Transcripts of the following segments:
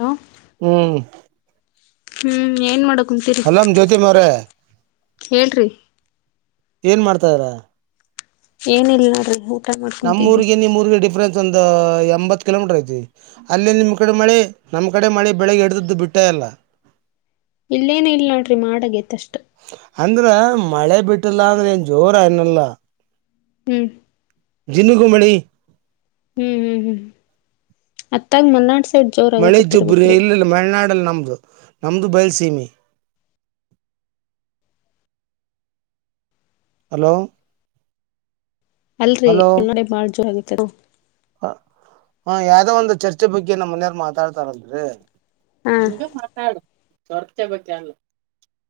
ಹ ಹ್ಮ್ ಹ್ಮ್ ಏನ್ ಮಾಡ ಹಲ್ ಜ್ಯೋತಿ ಮರೆ. ಏಳ್ರಿ. ಏನ್ ಮಾಡ್ತಾರ. ಏನ ಇಲ್ ನೋಡ್ರೀ ನಮ್ಮ್ೂಊರಿಗೆ ನಿಮ್ಮ್ಊರಿಗೆ ಡಿಫ್ರೆನ್ಸ್ ಒಂದು್ ಎಂಬತ್ ಕಿಲೋಮೀಟರ್ ಐತಿ ಅಲ್ಲಿ ನಿಮ್ ಕಡೆ ಮಳೆ ನಮ್ಮ ಕಡೆ ಮಳೆ ಬೆಳಗ್ಗೆಡ್ದದ್ದು ಬಿಟ್ಟ ಎಲ್ಲ ಅಲ್ಲ ಇಲ್ಲೇನ ಇಲ್ ನೋಡ್ರಿ ಮಾಡಗ ಎತ್ತಷ್ಟು ಅಂದ್ರ ಮಳೆ ಬಿಟ್ಟಿಲ್ಲ ಅಂದ್ರೆ ಏನ್ ಜೋರ ಏನಲ್ಲ ಹ್ಮ್ ಜನ್ನಗೂಮಿ ಹ್ಮ್ ಹ್ಮ್ ಹ್ಮ್್ಮ ಅತ್ತಾಗ ಮನ್ನನಾಡ್ಸ ಮಳೆ ಜುಬ್ರ ಇಲ್ಲಲ್ಲ ಮಳನಾಡಲ್ಲ ನಮ್ದು ನಮ್ದು ಬಯಲ್ ಸೀಮಿ ಹಲೋ ಅಲ್ರರಿ ಹಲೋ ಉಡೆ ಮಾಡಜೋ ಆಗ ಹ್ಮ ಯಾವ್ದೋ ಒಂದು ಚರ್ಚೆ ಬಗ್ಗೆ ನಮ್ಮ್ ಮನೆಯಾರ್ ಮಾತಾಡ್ತಾರಂದರಿ ಹಾ ಹಂಗ ಮಾತಾಡ ಚೊರ್ತೆೆ ಬಕಲ್ಲ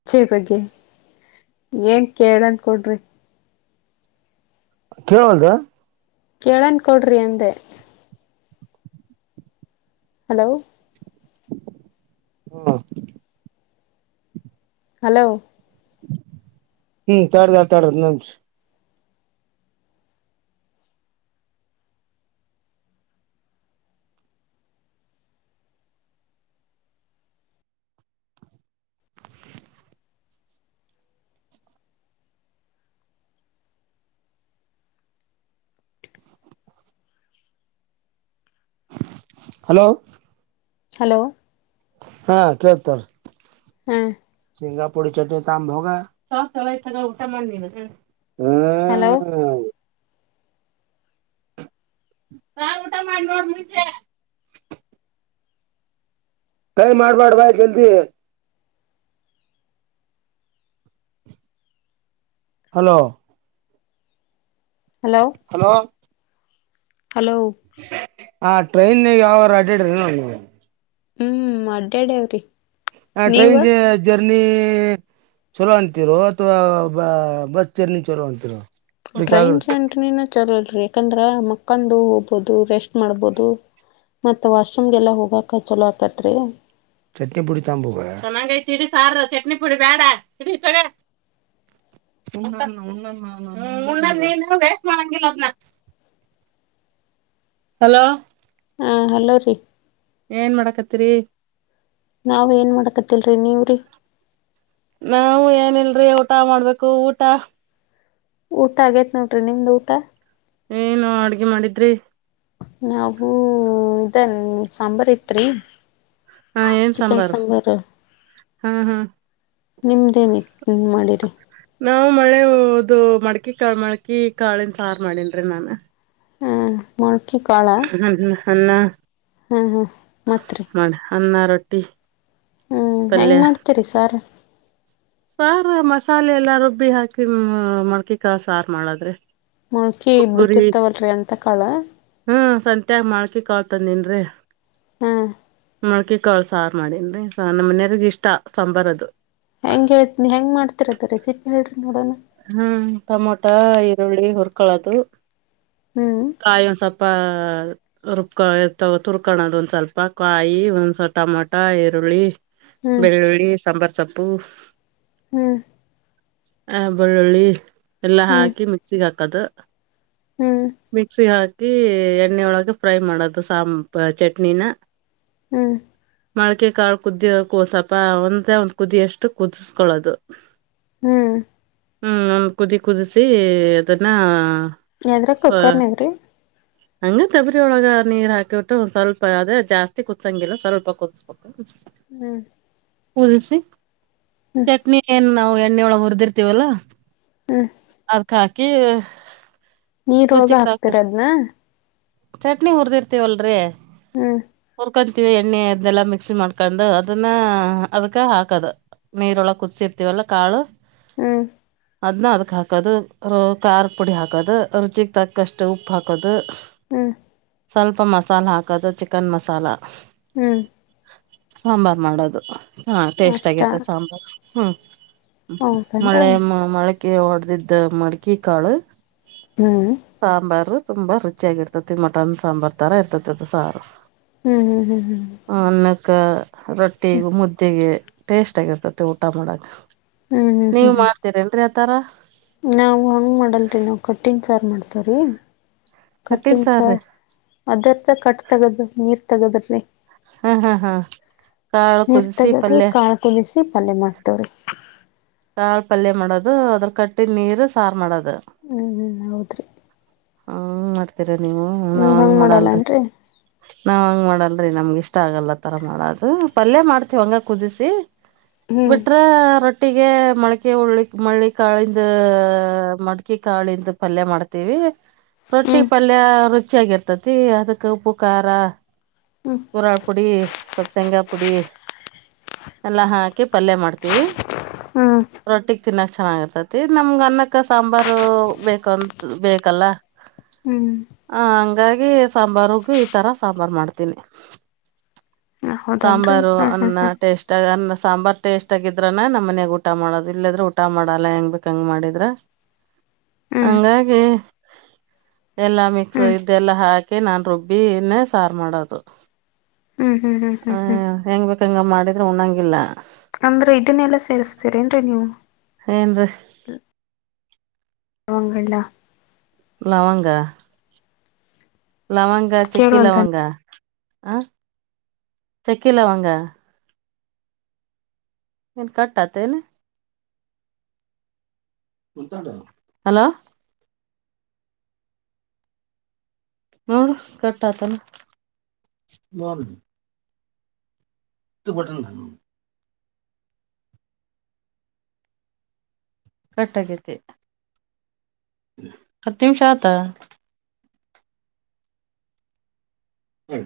ಅಚಿ ಬಗ್ಗೆ ಏನ್ ಕೇಳನ್ಕಡ್ರಿ ಕೇಳುವಂತ ಕೇಳನ್ ಕೊಡ್ರಿ ಅಂದೆ ಹಲೋ ಹ್ಮ ಹಲೋ ಹ್ಮ್ ತಡದ ತಡದ ನಮಸ ಹಲೋ ಹಲೋ ಹಾ ಕೇಳ್ತಾರ ಹಾ ಂಗಾ ಪೂಡಿ ಚಟ ತಂಬೋಗ ಹಲೋ ಹ ಗಊಟ ಮಾಡ ನಡ್ ಹೈ ಮಾಡಬಟ್ ಭಾಯ ಕಲ್ತ ಹಲೋ ಹಲೋ ಹಲೋ ಹ ಟ್ರೈನ್ ಯಾವ ಅಡ್ಡಡ್ರೆ ನ ಹ್ಮ್ ಅಡ್ಡ್ಯಾಡ ಅವಾವ್ರಿ ಹ ಟ್ರೈನ್ ನಿ ಚಲೋ ಅಂತಿರೋ ಅಥವಾ ಬ ಬಸ್ ಜರ್ನಿ ಚಲೋ ಅಂತಿರೋ ಟ್ರೈನ್ ಅದಕ್ಕಾಗ ಚ ಆಂಟನಿಿನ ಲ್ರಿ ಯಾಕಂದ್ರ ಮಕ್ಕಂದು ಹೋಗ್ಬಹುದು ರೆಸ್ಟ್ ಮಾಡ್ಬಹದು ಮತ್ತ ವಾಶ್ರೂಮ್ಗೆಲ್ಲಾ ಹೋಗಕ ಚಲೋ ಆಕತ್ರಿ ಚಟ್ನಿ ಪುಡಿ ತಂಬ ಚನ್ನಂಗ ಐತಿ ಇಡಿ ಸಾರು ಚಟ್ನಿ ಪುಡಿ ಬೇಡ ಇ ನೀ ವಸ್ಟ್ ಮಾಡಂಗಿಲ್ಲ ಹಲೋ ಹಾ ಹಲೋ ರೀ ಏನ್ ಮಾಡಾಕತ್ತರಿ ನಾವ ಏನ್ ಮಾಡಕತಿಲ್ರರಿ ನೀವ್ರಿ ನಾವವು ಏನಿಲ್ರಿ ಊಟ ಮಾಡ್ಬೇಕು ಊಟ ಊಟ ಆಗೇತ್ ನೋಡ್ರಿ ನಿಮ್ದ್ ಊಟ ಏನು ಅಡ್ಗೆ ಮಾಡಿದ್ರಿ ನಾವುೂ ಇದನ್ ಸಾಂಬಾರ್ ಇತ್ರಿ ಹಾ ಏನ್ ಚಿಕನ್ ಸಾಂಬಾರ ಸಾಂಬಾರ್ ಹ್ಮ ಹ್ಮ್ ನಿಮ್ದೇನಿ ಮಾಡಿರಿ ನಾವವು ಮಳೆ ಮಡ್ಕಿ ಕ ಮಡ್ಕಿ ಕಾಳನ್ ಸಾರು ಮಾಡನ್್ರಿ ನನ್ ಹ ಮೊಳಕೆಕಾಳ ಅನ್ನ ಹ್ಮ ಹಾ ಮತ್ರಿ ಅನ್ನಾರೊಟ್ಟಿ ಹ್ಮ್ ಹೆಂಗ್ ಮಾಡ್ತೀರಿ ಸಾರ್ ಸಾರ ಮಸಾಲೆ ಎಲ್ಲಾ ರುಬ್ಬಿ ಹಾಕಿ ಮಡ್ಕಿಕ ಸಾರು ಮಾಡದ್ರೆ ಮಳ್ಕಿ ಬಿಟ್ಟಿರ್ತವಲ್ರಿ ಅಂತ ಕಾಳ ಹ್ಮ್ ಸತ್ಯಾಗ ಮಾಡ್ಕಿ ಕಾಳ್ತನ್ನ್ರರಿ ಹಾ ಮೊಳ್ಕೆ ಕಾಳ ಸಾರು ಮಾಡೇನ್ರಿ ನಮ್ಮ ಮನೆಯರಿಗ ಇಷ್ಟ ಸಾಂಬಾರ್ ಅದು ಹೆಂಗ ಹೇ ಹೆಂಗ್ ಮಾಡ್ತಿರದ ರೆಸಿಪಿ ಹೇಳ್ರಿ ನೋಡೋಣ ಹ್ಮ್ ಟಮೊಟ ಈರುಳ್ಳಿ ಹುರ್ಕಳದು ಹ್ಮ್ ಕಾಯಿ ಒಂದ ಸಪ್ಪ ಸ್ ರುಬ್ಕ ತಗುರ್ಕಳದು ಒಂದ ಸ್ವಲ್ಪ ಕಾಯಿ ಒಂದ್ಸಲ್ ಟಮಾಟ ಈರುಳ್ಳಿ ಹ್ಮ್ ಬೆಳ್ಳುಳ್ಳಿ ಸಾಂಬಾರ ಸೊಪ್ಪು ಹ್ಮ್ ಆ ಬೆಳ್ಳುಳ್ಳಿ ಎಲ್ಲಾ ಹ್ಮ್ ಹ್ಮ್ ಹಾಕಿ ಮಿಕ್ಸಿಗೆ ಹಾಕದು ಹ್ಮ್ ಮಿಕ್ಸಿ ಹಾಕಿ ಎಣ್ಣೆೊಳಗೆ ಫ್ರೈ ಮಾಡೋದು ಸಾಂಬ ಚಟ್ನಿನ ಹ್ಮ್ ಮೊಕೆ ಕಾಳು ಕುದ್ದಿಕ ಸ್ಲ್ಪ ಒಂದ ಒಂದ್ ಕುದ್ದಿ ಅಷ್ಟು ಕುದಿಸಕೊಳ್ಳೋದು ಹ್ಮ್ ಹ್ಮ್ ಒ ಕುದಿ ಕುದಿಸಿ ಅದನ್ನ ಎದ್ರ ಕುಕ್ಕರ್ನದುರ ಹಂಗ ತಬರಿ ಒಳಗ ನೀರ್ ಹಾಕಿಬಟ್ಟು ಒಂದ ಸ್ವಲ್ಪ ಅದೇ ಜಾಸ್ತಿ ಕುದಸಂಗಿಲ್ಲ ಸ್ವಲ್ಪ ಕುದಬಿಟ್ಟು ಹ್ಮ್ ಹುಲ್ಸಿ ಹ್ಮ್ ಚಟ್ನಿ ಏನ್ ನಾವವು ಎಣ್ಣೆಯ ಒಳಗೆ ಹುರಿದಿರ್ತೀವಲ್ಲ ಹ್ಮ್ ಅದ್ಕ್ ಹಾಕಿ ನೀರೊಳಗ ಮುರುಚಿಕ್ ತಗ ಕಷ್ಟ ಹಾಕ್ತಿರದ್ನ ಚಟ್ನಿ ಹುರ್ದಿರ್ತೀವಲ್ರರಿ ಹ್ಮ್ ಉಕೊಂತೀವಿ ಎಣ್ಣೆ ಇದೆಲ್ಲ ಮಿಕ್ಸಿ ಮಾಡ್ಕೊಂಡು ಅದನ್ನ ಅದಕ ಹಾಕದು ನೀರೊಳ ಕುದಸಿರ್ತೀವಲ್ಲಾ ಕಾಳು ಹ್ಮ್ ಅದನ್ನ ಅದಕ್ಕೆ ಹಾಕೋದು ಖಾರ ಪುಡಿ ಹಾಕೋದು ರುಚಿಗೆ ತಕ್ಕಷ್ಟು ಉಪ್ಪು ಹಾಕೋದು ಹ್ಮ ಸ್ವಲ್ಪ ಮಸಾಲೆ ಹಾಕದು ಚಿಕನ್ ಮಸಾಲ ಹ್ಮ್ ಸಾಂಬಾರ್ ಮಾಡೋದು ಹಾ ಟೇಸ್ಟ್ ಅಷ್ಟ ಆಗಿರ್ತದೆ ಸಾಂಬಾರ್ ಹ್ಮ್ ಹೌದನ್ರಿ ಮಳೆ ಮಳಕ ಹೊಡದಿದ್ದ ಮಡಕೆ ಕಾಳ ಹ್ಮ್ ಸಾಂಬಾರು ತುಂಬಾ ರುಚಿಯಾಗಿ ಇರ್ತತಿ ಮಟನ್ ಸಾಂಬಾರ್ ತರ ಇರ್ತತಿತಿ ಸಾರು ಹ್ಮ್ ಹ್ಮ್ ಹ್ಮ್ ಹ್ಮ್ ಕ್ಕ ರೊಟ್ಟಿ ಮುದ್ದಿಗೆ ಟೇಸ್ಟ್ ಆಗಿರ್ತತಿ ಊಟ ಮಾಡಕ್ ನೀವ ಮಾಡ್ತೀರ ನ್ರರಿ ಆತರ ನಾವವು ಹಂಗ್ ಮಾಡಲ್ರಿ ನಾವ್ ಕಠಿನ್ ಸಾರ ಮಾಡ್ತವ್ರಿ ಕಟ್ಟಿನ ಕಟ್ಟಿನ್ ಸಾರ್ರೀ ಸಾರ್ ಅದರ್ದ ಕಟ್ ತಗೋದ ನೀರ್ ತಗದ್ರಿ ಹ್ಮ್ ಹ್ಮ್ ಹ್ಮ್ ನೀರ್ ತಗದು ಕಾಳ ಕಂಬಿಸಿ ಪಲ್ಯ ಮಾಡ್ತವ್ರಿ ಕಾಳ್ ಪಲ್ಯ ಮಾಡೋದು ಅದ್ರ ಕಟ್ಟಿ ನೀರು ಸಾರು ಮಾಡೋದು ಹ್ಮ್ ಹ್ಮ ಹೌದ್ರಿ ಹಂಗ್ ಮಾಡ್ತೀರ ನೀವು ನಾ ನೀವ್ ಹಂಗ್ ಮಾಡಲ್ರಿ ಮಾಡಲ್ಲನ್ರಿ ನಾವ್ ಹಂಗ ಮಾಡಲ್ರರಿ ನಮ್ಗ ಇಷ್ಟ ಆಗಲ್ಲತರ ಮಾಡದು ಪಲ್ಯ ಮಾಡ್ತಿವ ಹಂಗ ಕುದಿಸಿ ಹ್ಮ್ ಬಿಟ್ರೆ ರೊಟ್ಟ ಹಾಗಗೆ ಮಡಕೆ ಉಳ್ಳಿ ಮಳ್ಳಿ ಕಾಳಿಂದ ಮಡ್ಕೆ ಕಾಳಿಂದ ಪಲ್ಯ ಮಾಡ್ತೇವಿ ರೊಟ್ಟಿ ಹ್ಮ್ ಪಲ್ಯ ರುಚಿಯಾಗಿರ್ತತಿ ಅದಕ್ ಉಪು ಖಾರ ಹ್ಮ್ ಕುರಳ ಪುಡಿ ಸ್ವಲ್ಪ ಶೇಂಗಾ ಪುಡಿ ಎಲ್ಲಾ ಹಾಕಿ ಪಲ್ಯ ಮಾಡ್ತೀವಿ ಹ್ಮ್ ತಿನ್ನಾಕ್ ಚೆನ್ನಾಗಾಗಿರ್ತತಿ ನಮ್ಗ ಅನ್ನಕ್ಕ ಸಾಂಬಾರು ಬೇಕಂತ ಬೇಕಲ್ಲ ಹ್ಮ್ ಹ ಹಂಗಾಗಿ ಸಾಂಬಾರಗು ಈ ತರ ಸಾಂಬಾರ ಮಾಡ್ತೀನಿ ಹ ಹೌದೇನ್ರಿ ಸಾಂಬಾರು ಹಾ ಹಾ ಅನ್ನ ಹಾ ಟೇಸ್ಟ್ ಆ ಅನ್ನ ಸಾಂಬಾರ್ ಟೇಸ್ಟ್ ಆಗಿದ್ರಾನ ನಮ್ಮ ಮನ್ಯಾಗ ಊಟ ಮಾಡೋದು ಇಲ್ಲದ್ರೆ ಊಟ ಮಾಡಲ್ಲ ಹೆಂಗ ಬೇಕಕ್ ಹಂಗ ಮಾಡಿದ್ರ ಹ್ಮ್ ಹಂಗಾಗಿ ಎಲ್ಲಾ ಮಿಕ್ಸ್ ಹ್ಮ್ ಇದೆಲ್ಲ ಹಾಕಿ ನಾರುಬ್ಬಿನೇ ಸಾರು ಮಾಡೋದು ಹ್ಮ್ ಹ್ಮ್ ಹ್ಮ್ ಹ ಹ್ಮ್ ಹ್ಮ್ ಹೆಂಗ್ ಬೇಕಂಗ ಮಾಡಿದ್ರೆ ಉಣಂಗಿಲ್ಲ ಅಂದ್ರೆ ಇದನ್ನೆಲ್ಲಾ ಸೇರ್ಸ್ತೀರೇನ್ರೀ ನೀವು ಹೇಂದು ಲವಂಗಲ್ಲ ಲವಂಗ ಲವಂಗ ಚೆಕ್ಕಿ ಕೇಳೋಲ್ದ ಲವಂಗ ಹ ಚಕ್ಕಿ ಲವಂಗ ಹ ಕಾಟಾ ತನು ಹಲೋ ಹ ಕಟ್ಟಾ ತನ್ನ ಇ ಬಟ್ಟನ್ ಹ ಕಟ್ಟಗೈತೆ ಹತ್ತು ನಿಮಿಷ ಆತ ಹ್ಮ